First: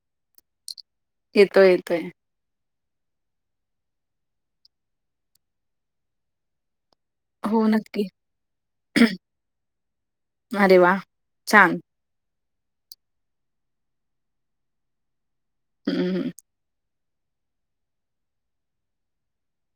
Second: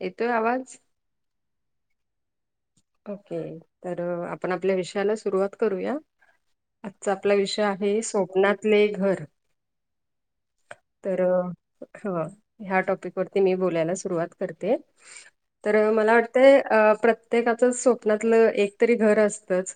येतोय आवाज. येतोय येतोय. ओके तर आपण आपल्या विषयाला सुरुवात करूया. आजचा आपला विषय हो आहे नक्की. स्वप्नातले घर. अरे वा तर छान. ह ह्या टॉपिक वरती मी बोलायला सुरुवात करते तर हं, मला हं. वाटतंय. अ प्रत्येकाचंच स्वप्नातलं एकतरी घर असतच.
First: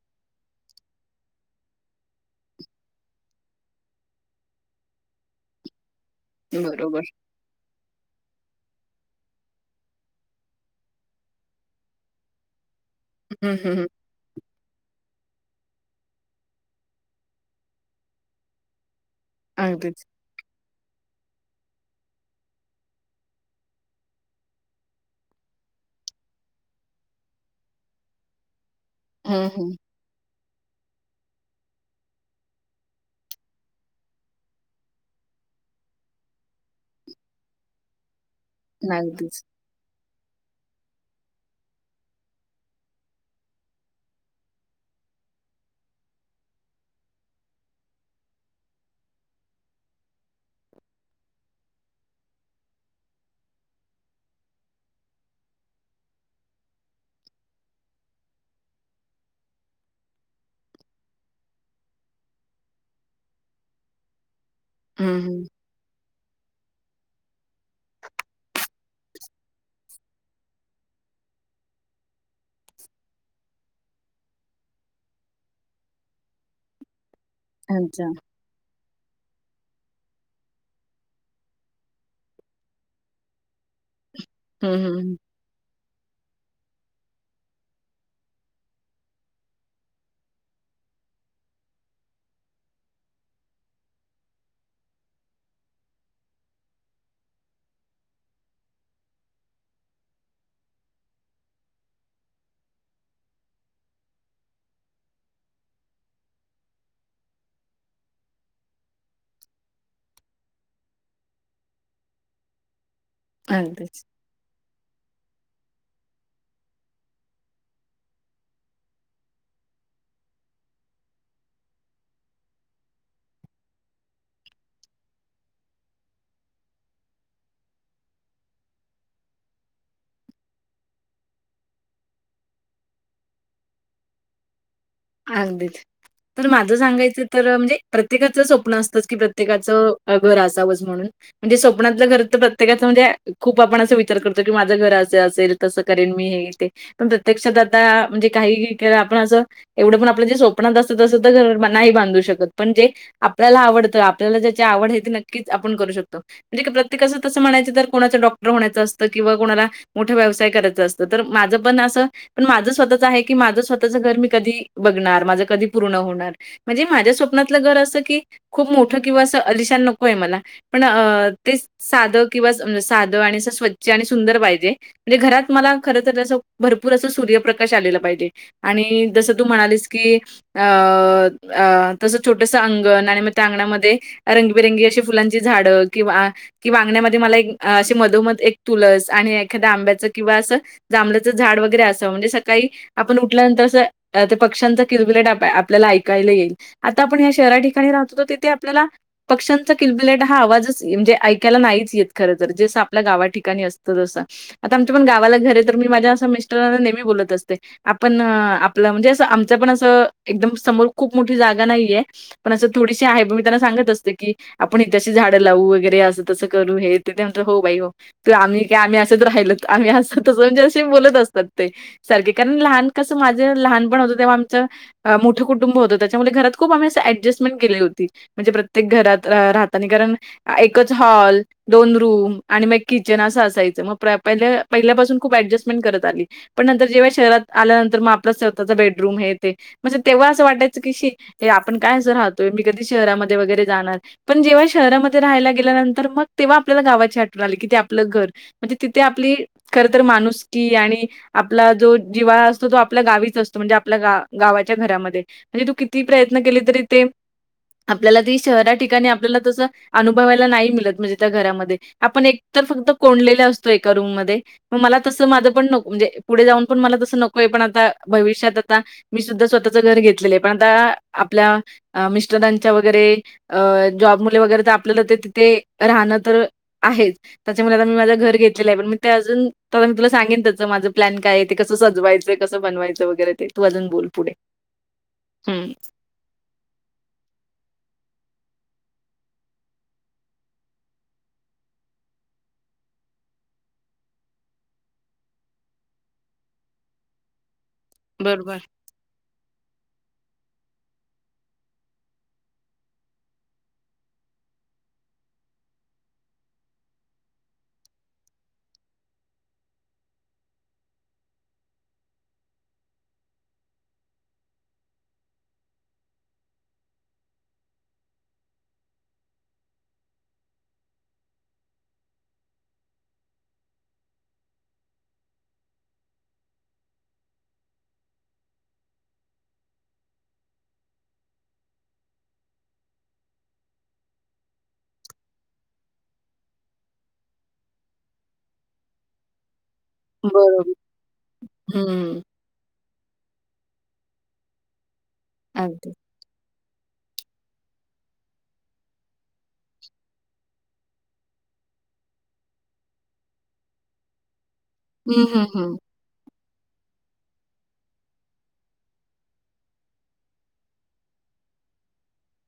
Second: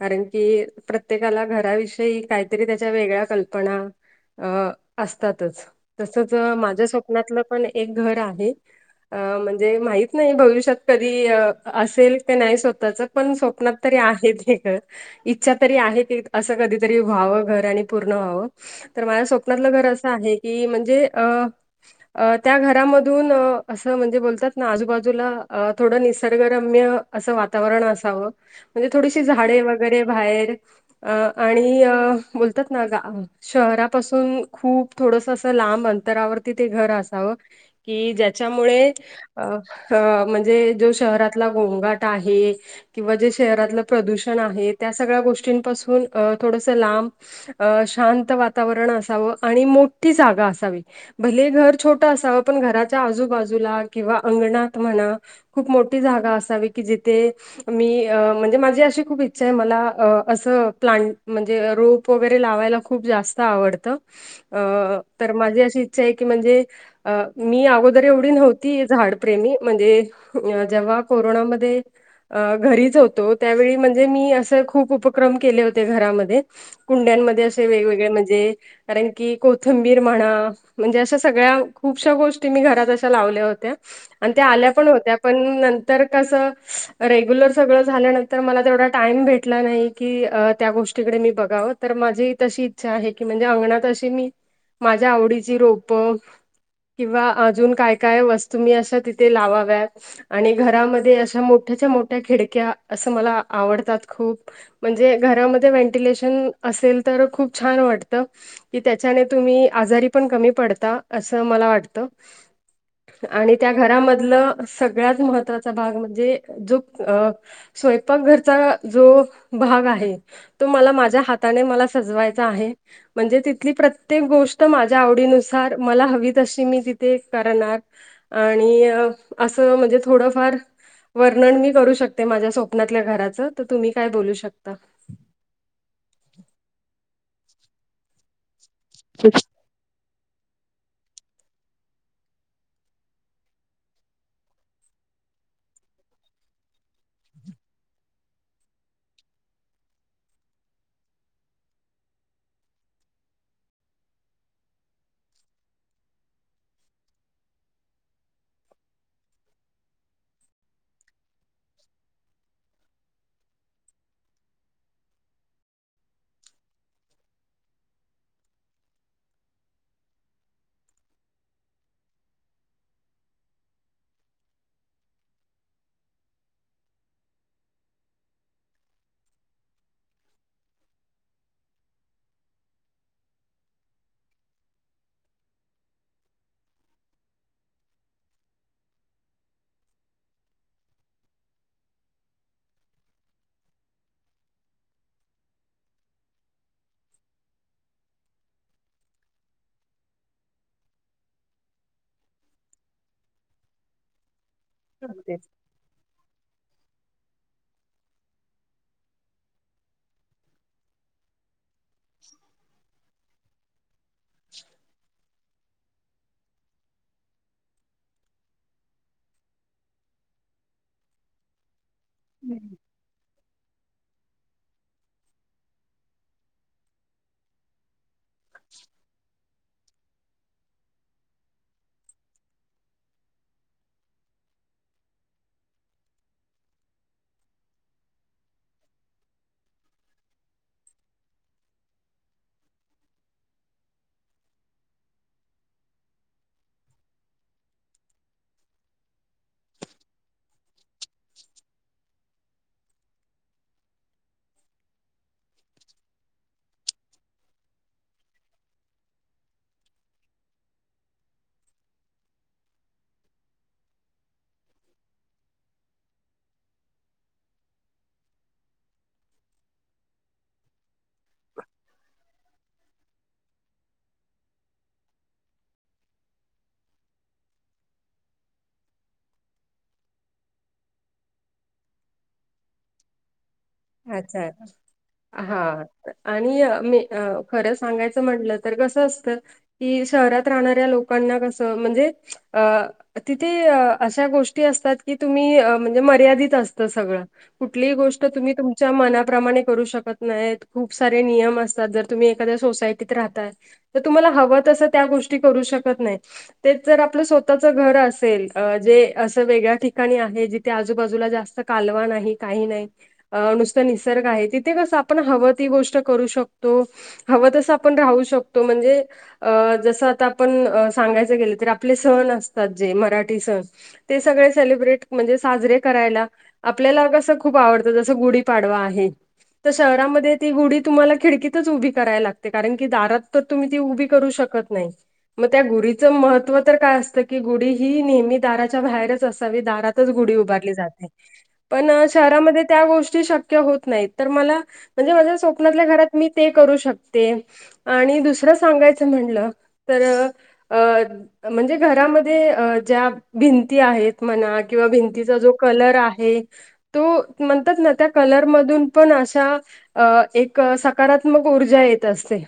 कारण की प्रत्येकाला घराविषयी काहीतरी त्याच्या वेगळ्या कल्पना. अ असतातच तसच माझ्या बरोबर. स्वप्नातलं. पण एक घर आहे म्हणजे माहित नाही भविष्यात कधी असेल. नाही स्वतःच पण हं, स्वप्नात हं, हं. तरी आहे हे घर. इच्छा तरी आहे की असं कधीतरी व्हावं घर आणि पूर्ण व्हावं तर स्वप्नातलं घर अगदीच. असं आहे की म्हणजे अ. अ त्या घरामधून असं म्हणजे बोलतात ना आजूबाजूला थोडं निसर्गरम्य. असं वातावरण असावं म्हणजे थोडीशी हं, झाडे हं. वगैरे बाहेर. अ आणि बोलतात ना गा. शहरापासून खूप थोडस अस लांब अंतरावरती ते घर असावं. कि ज्याच्यामुळे अ अगदीच. म्हणजे जो शहरातला गोंगाट आहे. किंवा जे शहरातलं प्रदूषण आहे त्या सगळ्या गोष्टींपासून अ थोडस लांब. अ शांत वातावरण असावं आणि मोठी जागा असावी. भलेही घर छोटं असावं, पण घराच्या आजूबाजूला किंवा अंगणात म्हणा खूप मोठी जागा असावी, की जिथे मी अ म्हणजे माझी अशी खूप इच्छा आहे मला अ असं अ प्लांट म्हणजे रोप वगैरे लावायला खूप जास्त आवडतं. अ हं, तर हं. माझी अशी इच्छा आहे की म्हणजे अ मी अगोदर एवढी नव्हती झाड प्रेमी म्हणजे अ जेव्हा कोरोनामध्ये ते अ घरीच होतो त्यावेळी म्हणजे मी असे खूप उपक्रम केले होते घरामध्ये. कुंड्यांमध्ये असे अच्छा. वेगवेगळे म्हणजे, कारण की कोथंबीर म्हणा म्हणजे अशा सगळ्या खूपश्या गोष्टी मी घरात अशा लावल्या होत्या. आणि त्या हं, आल्या पण हं, हं. होत्या, पण नंतर कसं रेग्युलर सगळ झाल्यानंतर मला तेवढा टाईम भेटला नाही की, अ त्या गोष्टीकडे मी बघावं. तर माझी तशी इच्छा आहे, की म्हणजे अंगणात अशी मी माझ्या आवडीची रोप किंवा अजून काय काय वस्तू मी अशा तिथे लावाव्या आणि घरामध्ये अशा अशा मोठ्याच्या मोठ्या खिडक्या असं मला आवडतात खूप. म्हणजे घरामध्ये व्हेंटिलेशन असेल, तर खूप छान वाटतं. कि त्याच्याने तुम्ही आजारी पण कमी पडता असं मला वाटतं. आणि त्या अगदीच. घरामधलं सगळ्यात महत्त्वाचा भाग म्हणजे जो अ स्वयंपाकघरचा जो भाग आहे तो मला माझ्या हाताने मला सजवायचा आहे. म्हणजे तिथली प्रत्येक गोष्ट माझ्या आवडीनुसार मला हवी तशी मी तिथे करणार. आणि असं म्हणजे थोडंफार वर्णन मी करू शकते माझ्या स्वप्नातल्या घराचं, तर तुम्ही काय बोलू शकता. अगदीच. तर माझ सांगायचं तर म्हणजे प्रत्येकाचं स्वप्न असतं की प्रत्येकाचं घर असावंच म्हणून म्हणजे स्वप्नातलं घर तर प्रत्येकाचं म्हणजे खूप आपण असं विचार करतो, की माझं घर असं असेल. तसं करेन मी हे ते पण प्रत्यक्षात आता म्हणजे काही केलं आपण असं एवढं पण आपलं जे स्वप्नात असतं तसं तर घर नाही बांधू शकत. पण जे आपल्याला आवडतं. आपल्याला ज्याची आवड आहे ती नक्कीच आपण करू शकतो. म्हणजे प्रत्येकाचं तस म्हणायचं तर कोणा डॉक्टर होण्याचं असतं किंवा कोणाला मोठा व्यवसाय करायचं असतं. तर माझं पण असं पण माझं स्वतःच आहे की माझं स्वतःच घर मी कधी बघणार माझं कधी पूर्ण होणार म्हणजे माझ्या स्वप्नातलं घर असं की खूप मोठं किंवा असं अलिशान नको आहे मला. पण अ ते साधं किंवा साधं आणि स्वच्छ आणि सुंदर पाहिजे. म्हणजे घरात मला खरतर असं भरपूर असं सूर्यप्रकाश आलेला पाहिजे आणि जसं तू म्हणालीस की अ अं तसं छोटस अंगण आणि मग त्या अंगणामध्ये रंगबेरंगी अशी फुलांची झाडं किंवा कि अंगण्यामध्ये मला एक असे मधोमध एक तुलस आणि एखाद्या आंब्याच किंवा असं जांभल्याचं झाड वगैरे असावं म्हणजे सकाळी आपण उठल्यानंतर असं अं ते पक्ष्यांचं किलबिलाट आपल्याला ऐकायला येईल. आता आपण या शहरा ठिकाणी राहतो तर तिथे आपल्याला पक्ष्यांचा किलबिलाट हा आवाजच म्हणजे ऐकायला नाहीच येत खर तर, जेसं आपल्या गावाठिकाणी असतं. तो असं आता आमच्या पण गावाला अगदीच. घर आहे, तर मी माझ्या मिस्टर नेहमी बोलत असते. आपण म्हणजे असं आमचं पण अस एकदम समोर खूप मोठी जागा नाही. हाय, पण असं थोडीशी आहे पण मी त्यांना सांगत असते की आपण हित अशी झाडं लावू वगैरे असं तसं करू हे ते म्हणतात हो बाई हो. तर आम्ही काय आम्ही असतं राहिलो आम्ही हसतच म्हणजे अशी बोलत असतो. [unintelligible] सारखी कारण लहान कसं माझं जे लहानपण होत तेव्हा आमचं अ मोठं कुटुंब होतं त्याच्यामुळे घरात खूप आम्ही असं ऍडजस्टमेंट केली होती. म्हणजे प्रत्येक घरात राहतं आणि कारण एकच हॉल दोन रूम आणि मग किचन असं असायचं. मग पहि-पहिल्यापासून खूप ऍडजस्टमेंट करत आली. पण नंतर जेव्हा शहरात आल्यानंतर, मग आपला स्वतःचा बेडरूम हे ते म्हणजे तेव्हा असं वाटायचं की शी हे आपण काय असं राहतोय, मी कधी शहरामध्ये वगैरे जाणार. पण जेव्हा शहरामध्ये राहायला गेल्यानंतर, मग तेव्हा आपल्याला गावाची आठवण आली की ते आपलं घर. म्हणजे तिथे आपली खर तर माणुसकी आणि आपला जो जिव्हाळा असतो तो आप आपल्या गावीच असतो म्हणजे आपल्या गा-गावाच्या घरामध्ये. म्हणजे तू किती प्रयत्न केले तरी ते आपल्याला ती शहरा ठिकाणी आपल्याला तसं अनुभवायला नाही मिळत म्हणजे त्या घरामध्ये. आपण एक तर फक्त कोंडलेल असतो एका रूममध्ये. मग मला तसं माझ पण नको म्हणजे पुढे जाऊन पण मला तसं नकोय. पण आ आता भविष्यात आता मी सुद्धा स्वतःच घर घेतलेलं आहे. पण आता आपल्या अं मिस्टरांच्या वगैरे अ जॉब मुले वगैरे तर आपल्याला ते तिथे राहणं तर आहेच. त्याच्यामुळे आता मी माझं घर घेतलेलं आहे, पण मी ते अजून मी तुला सांगन त्याचं माझ प्लॅन काय आहे ते कसं सजवायचं. कस बनवायचं वगैरे ते तू अजून बोल पुढे. अच्छा हा हम्म. आणि मी अ खरं सांगायचं म्हटलं तर कसं असतं. कि शहरात राहणाऱ्या लोकांना कसं म्हणजे अ तिथे अशा गोष्टी असतात, की तुम्ही अ म्हणजे मर्यादित असतं सगळं. कुठलीही गोष्ट तुम्ही बरोबर. च्या मनाप्रमाणे करू शकत नाहीत. खूप सारे नियम असतात, जर तुम्ही एखाद्या सोसायटीत राहताय. तर तुम्हाला हवं तसं त्या गोष्टी करू शकत नाही. तेच जर आपलं स्वतःच घर असेल अ जे असं वेगळ्या ठिकाणी आहे. जिथे आजूबाजूला जास्त कालवा नाही, काही नाही. अ नुसतं निसर्ग आहे. तिथे कसं आपण हवं ती गोष्ट करू शकतो. हवं तसं आपण राहू शकतो. म्हणजे अ जसं आता आपण सांगायचं गेलं, तर आपले सण असतात जे मराठी सण. ते सगळे सेलिब्रेट म्हणजे साजरे करायला आपल्याला कसं खूप आवडत की जसं गुढी पाडवा आहे. तर शहरामध्ये ती गुढी तुम्हाला खिडकीतच उभी करायला लागते, कारण की दारात तर तुम्ही ती उभी करू शकत नाही. मग त्या गुढीचं महत्व तर काय असतं, की गुढी ही नेहमी दाराच्या बाहेरच असावी. दारात तिथंच गुढी बरोबर. उभारली जाते, पण हं. शहरांमध्ये त्या गोष्टी शक्य होत नाही. तर मला म्हणजे माझ्या स्वप्नातल्या अगदी. घरात मी ते करू शकते. आणि दुसरं सांगायचं म्हणलं तर अ म्हणजे घरामध्ये अ ज्या भिंती आहेत. म्हणा किंवा हं, भिंतीचा हं, जो हं. कलर आहे तो म्हणतात ना त्या कलरमधून पण अशा अ एक सकारात्मक ऊर्जा येत असते.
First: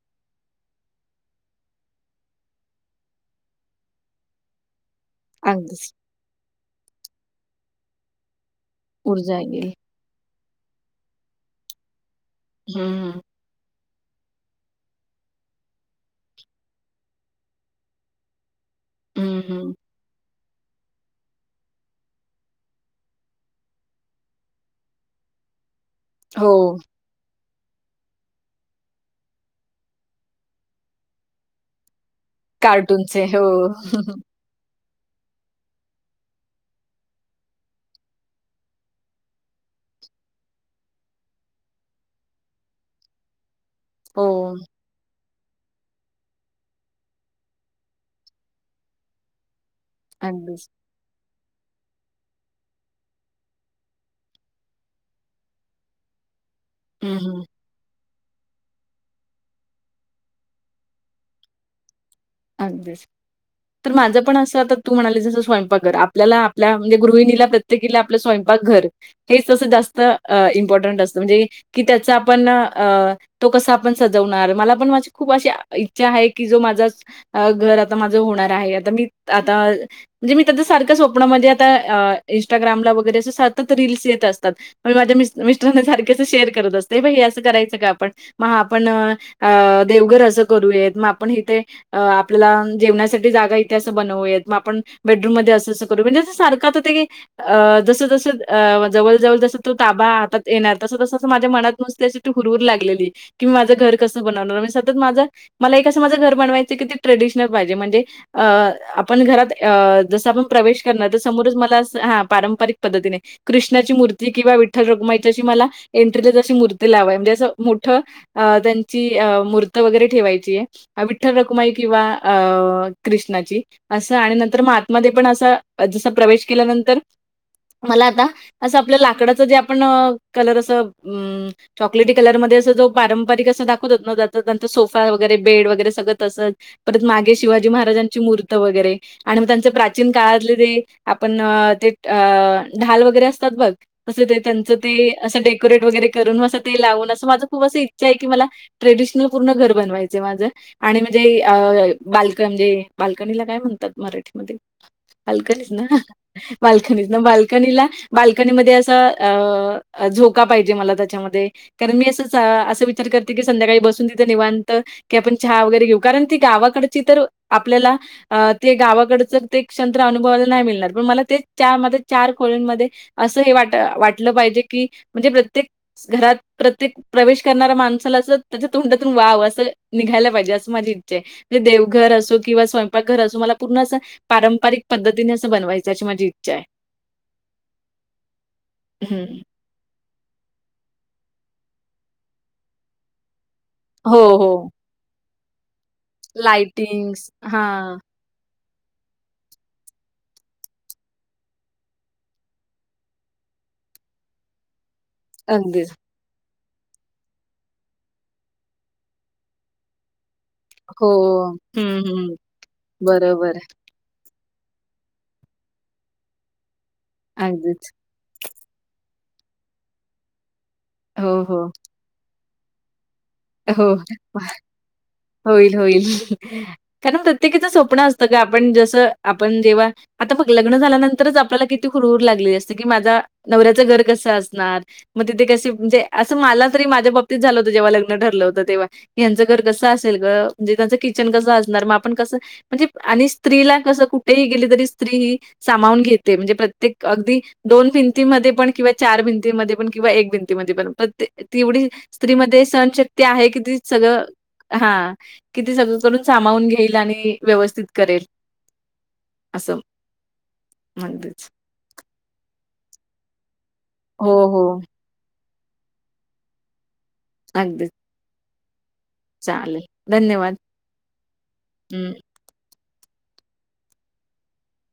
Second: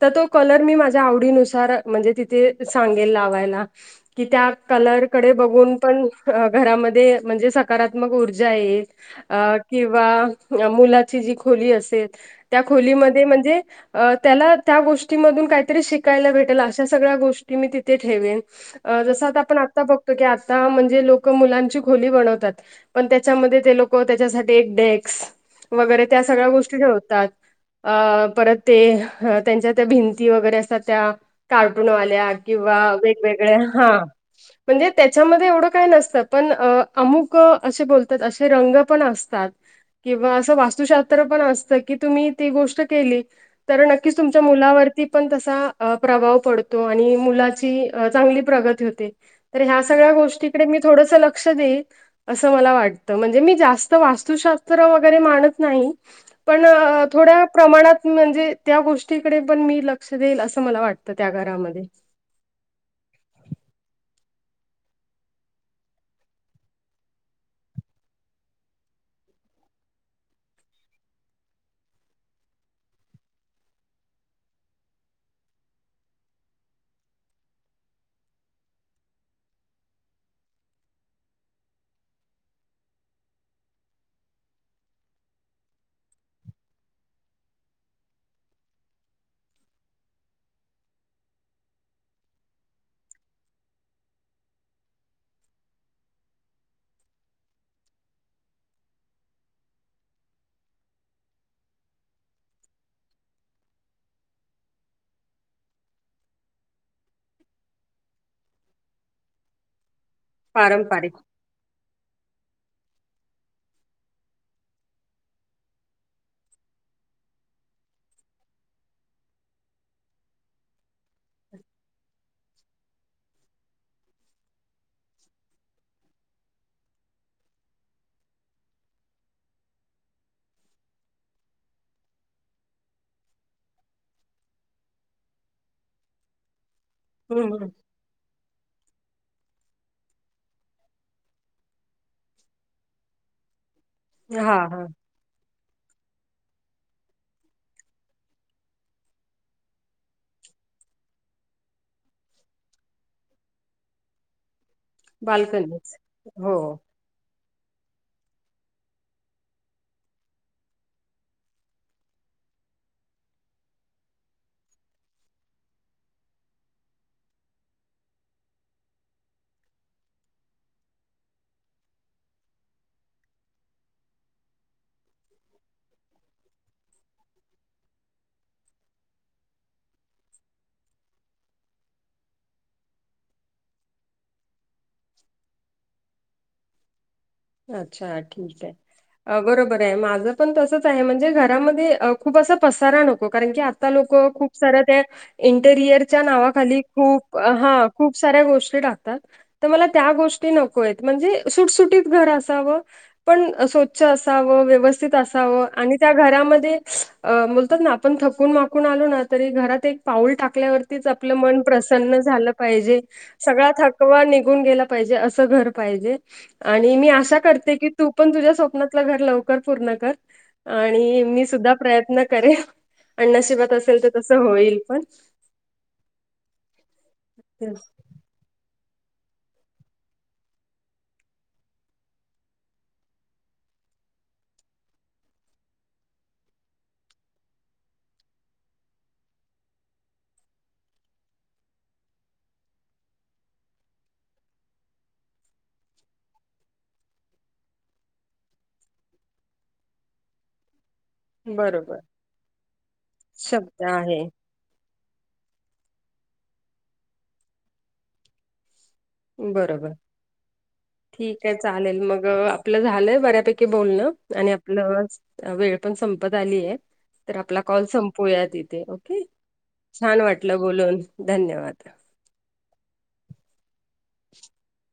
तर तो कलर मी माझ्या आवडीनुसार म्हणजे तिथे सांगेल लावायला. कि त्या कलरकडे बघून अगदीच पण घरामध्ये म्हणजे सकारात्मक ऊर्जा येईल. ऊर्जा अ येईल. किंवा मुलाची जी खोली असेल, त्या हं, खोलीमध्ये म्हणजे अं त्याला त्या गोष्टीमधून काहीतरी शिकायला भेटेल अशा सगळ्या गोष्टी मी तिथे ठेवेन. जसं आता हं, आपण हं. आता बघ तो की आता म्हणजे लोक मुलांची खोली बनवतात. पण त्याच्यामध्ये ते लोक मग त्याच्यासाठी एक डेस्क वगैरे त्या सगळ्या हो, गोष्टी ठेवतात. अ परत ते त्यांच्या त्या भिंती वगैरे असतात त्या कार्टूनवाल्या. किंवा कार्टूनचे. हो. वेगवेगळ्या हा. म्हणजे त्याच्यामध्ये एवढं काही नसतं, पण अ अमुक असे बोलतात. असे रंग पण असतात किंवा असं वास्तुशास्त्र पण असत की तुम्ही ती गोष्ट केली तर नक्कीच हो, तुमच्या मुलावरती पण तसा अ प्रभाव पडतो आणि मुलाची अ चांगली प्रगती होते. तर ह्या सगळ्या गोष्टीकडे अगदीच. मी थोडस लक्ष देईल असं मला वाटतं. म्हणजे मी जास्त तर वास्तुशास्त्र वगैरे मानत नाही, पण हं, थोडं हं. प्रमाणात म्हणजे त्या गोष्टीकडे पण मी लक्ष देईल असं मला वाटतं त्या घरामध्ये. अगदीच. तर माझं पण असं आता तू म्हणाले जसं स्वयंपाकघर आपल्याला आपल्या म्हणजे गृहिणीला प्रत [unintelligible] आपलं स्वयंपाक घर हेच तसं जास्त इम्पॉर्टंट असतं. म्हणजे की त्याचा आपण अ तो कसा आपण सजवणार. मला पण माझी खूप अशी इच्छा आहे की, जो माझाच अ घर आता माझं होणार आहे. आता मी आता म्हणजे मी त्याच्या सारखं स्वप्नं म्हणजे आता अ इन्स्टाग्रामला वगैरे असे सतत रील्स येत असतात. पण माझ्या मि-मिस्टरांना सारखे असं शेअर करत असते. हे बघ हे असं करायचं का आपण? मग हा आपण अ देवघर असं करूयेत, मग आपण इथे अ आपल्याला जेवण्यासाठी जागा इथं असं बनवूयात. मग आपण बेडरूममध्ये असं असं करू. म्हणजे सारख आता ते अ जस जसं अ जवळ जवळ जसं तो ताबा हातात येणार, तसं तस माझ्या मनात नुसते अशी हुरहुर लागलेली, की मी माझं घर कसं बनवणार. म्हणजे सतत माझं मला कसं माझं घर बनवाय ते किती ट्रेडिशनल पाहिजे. म्हणजे अ आपण घरात अ जसं आपण पार प्रवेश करणार, तर समोरच मला हा पारंपरिक पद्धतीने कृष्णाची मूर्ती किंवा विठ्ठल रखुमाईची अशी मला एन्ट्रीलाच अशी मूर्ती लावाय म्हणजे असं मोठं अ त्यांची अ मूर्त वगैरे ठेवायची आहे. विठ्ठल रुक कुमाई किंवा अ कृष्णाची. असं आणि नंतर मग आतमध्ये पण असा जसा प्रवेश केल्यानंतर मला आता असं आपल्या लाकडाचं जे आपण कलर असं अं चॉकलेटी कलरमध्ये असं जो पारंपरिक असं दाखवत ना त्यांंचा सोफा वगैरे बेड वगैरे सगळं तसंच, परत मागे हम्म शिवाजी हम्म. महाराजांची मूर्त वगैरे. आणि मग त्यांचे प्राचीन काळातले जे आपण अ ते अ ढाल वगैरे असतात बघ तसं ते हा त्यांच हा ते असं डेकोरेट वगैरे करून, असं ते लावून असं माझ खूप असं इच्छा आहे की मला ट्रेडिशनल पूर्ण घर बनवायच आहे माझं. आणि म्हणजे अ बाल्कन ते म्हणजे बाल्कनीला काय म्हणतात मराठीमध्ये? बाल्कनीच ना बाल्कनी बाल्कनीला बाल्कनीमध्ये असं अ झोका पाहिजे मला त्याच्यामध्ये. कारण मी असच असं विचार करते की संध्याकाळी बसून तिथे निवांत की आपण छुहा वगैरे घेऊ, कारण ती गावाकडची तर आपल्याला अ ते गावाकडच ते क्षण अनुभवाला नाही मिळणार. पण मला ते चार माझ चार खोल्यांमध्ये असं हे वाट वाटलं पाहिजे. की म्हणजे प्रत्येक घरात, प्रत्येक प्रवेश करणाऱ्या माणसाला असं त्याच्या तोंडातून वाव असं निघायला पाहिजे, असं माझी इच्छा आहे. म्हणजे देवघर असो किंवा स्वयंपाकघर असो मला पूर्ण असं पारंपरिक पद्धतीने असं बनवायचं अशी माझी इच्छा आहे. अच्छा ठीक आहे हं. बरोबर आहे. माझं पण तसंच आहे म्हणजे घरामध्ये अ खूप असा पसारा नको. कारण की आता लोक हो, खूप हो. सरळ ते त्या इंटेरियरच्या नावाखाली लाइटिंग्स खूप हा हां. खूप साऱ्या गोष्टी टाकतात, तर मला त्या गोष्टी नको आहेत. म्हणजे सुटसुटीत घर असावं. पण स्वच्छ असावं, ‌व्यवस्थित असावं अगदीच. आणि त्या घरामध्ये अ बोलतात ना, आपण थकून माकून आलो ना तरी घरात एक पाऊल टाकल्यावरतीच हो. आपलं मन हं, प्रसन्न हं. झालं पाहिजे. बरोबर. सगळा थक कवा निघून गेला पाहिजे असं घर पाहिजे. आणि मी आशा करते की अगदीच. तू पण तुझ्या स्वप्नातलं घर लवकर पूर्ण कर आणि हो, मी हो. सुद्धा प्रयत्न करेन. आणि नशिबात असेल तर हो. तसं होईल पण. होईल होईल, कारण प्रत्येकाच स्वप्न असतं ग आपण जसं आपण जेव्हा आता बघ लग्न झाल्यानंतरच आपल्याला किती हुरहर लागलेली असते, ‌ की माझा नवऱ्याचं घर कसं असणार? मग तिथे कशी म्हणजे असं मला तरी माझ्या बाबतीत झालं होतं जेव्हा लग्न ठरलं हो तेव्हाचं यांचं घर कसं असेल ग म्हणजे त्यांचं किचन कसं असणार मग आपण कसं म्हणजे, आणि स्त्रीला कसं कुठेही गेली? तरी स्त्री ही सामावून घेते म्हणजे, प्रत्येक अगदी दोन भिंतीमध्ये पण किंवा चार भिंतीमध्ये पण किंवा एक भिंती स्त्री मध्ये पण, तेवढी बरोबर स्त्री मध्ये सहनशक्ती आहे किती शब्द आहे सगळं हा कि ते सगळं करून सामावून घेईल आणि व्यवस्थित करेल. असं. बरोबर ठीक अगदीच. आहे चालेल, मग आपलं झालंय बऱ्यापैक बोलण हो, आणि आपल हो. वेळ पण संपत आलीये, तर आपला कॉल अगदीच. संप पोया तीथे ओके, चालेल. छान धन्यवाद. वाटलं बोलून धन्यवाद. हं. [inaudible]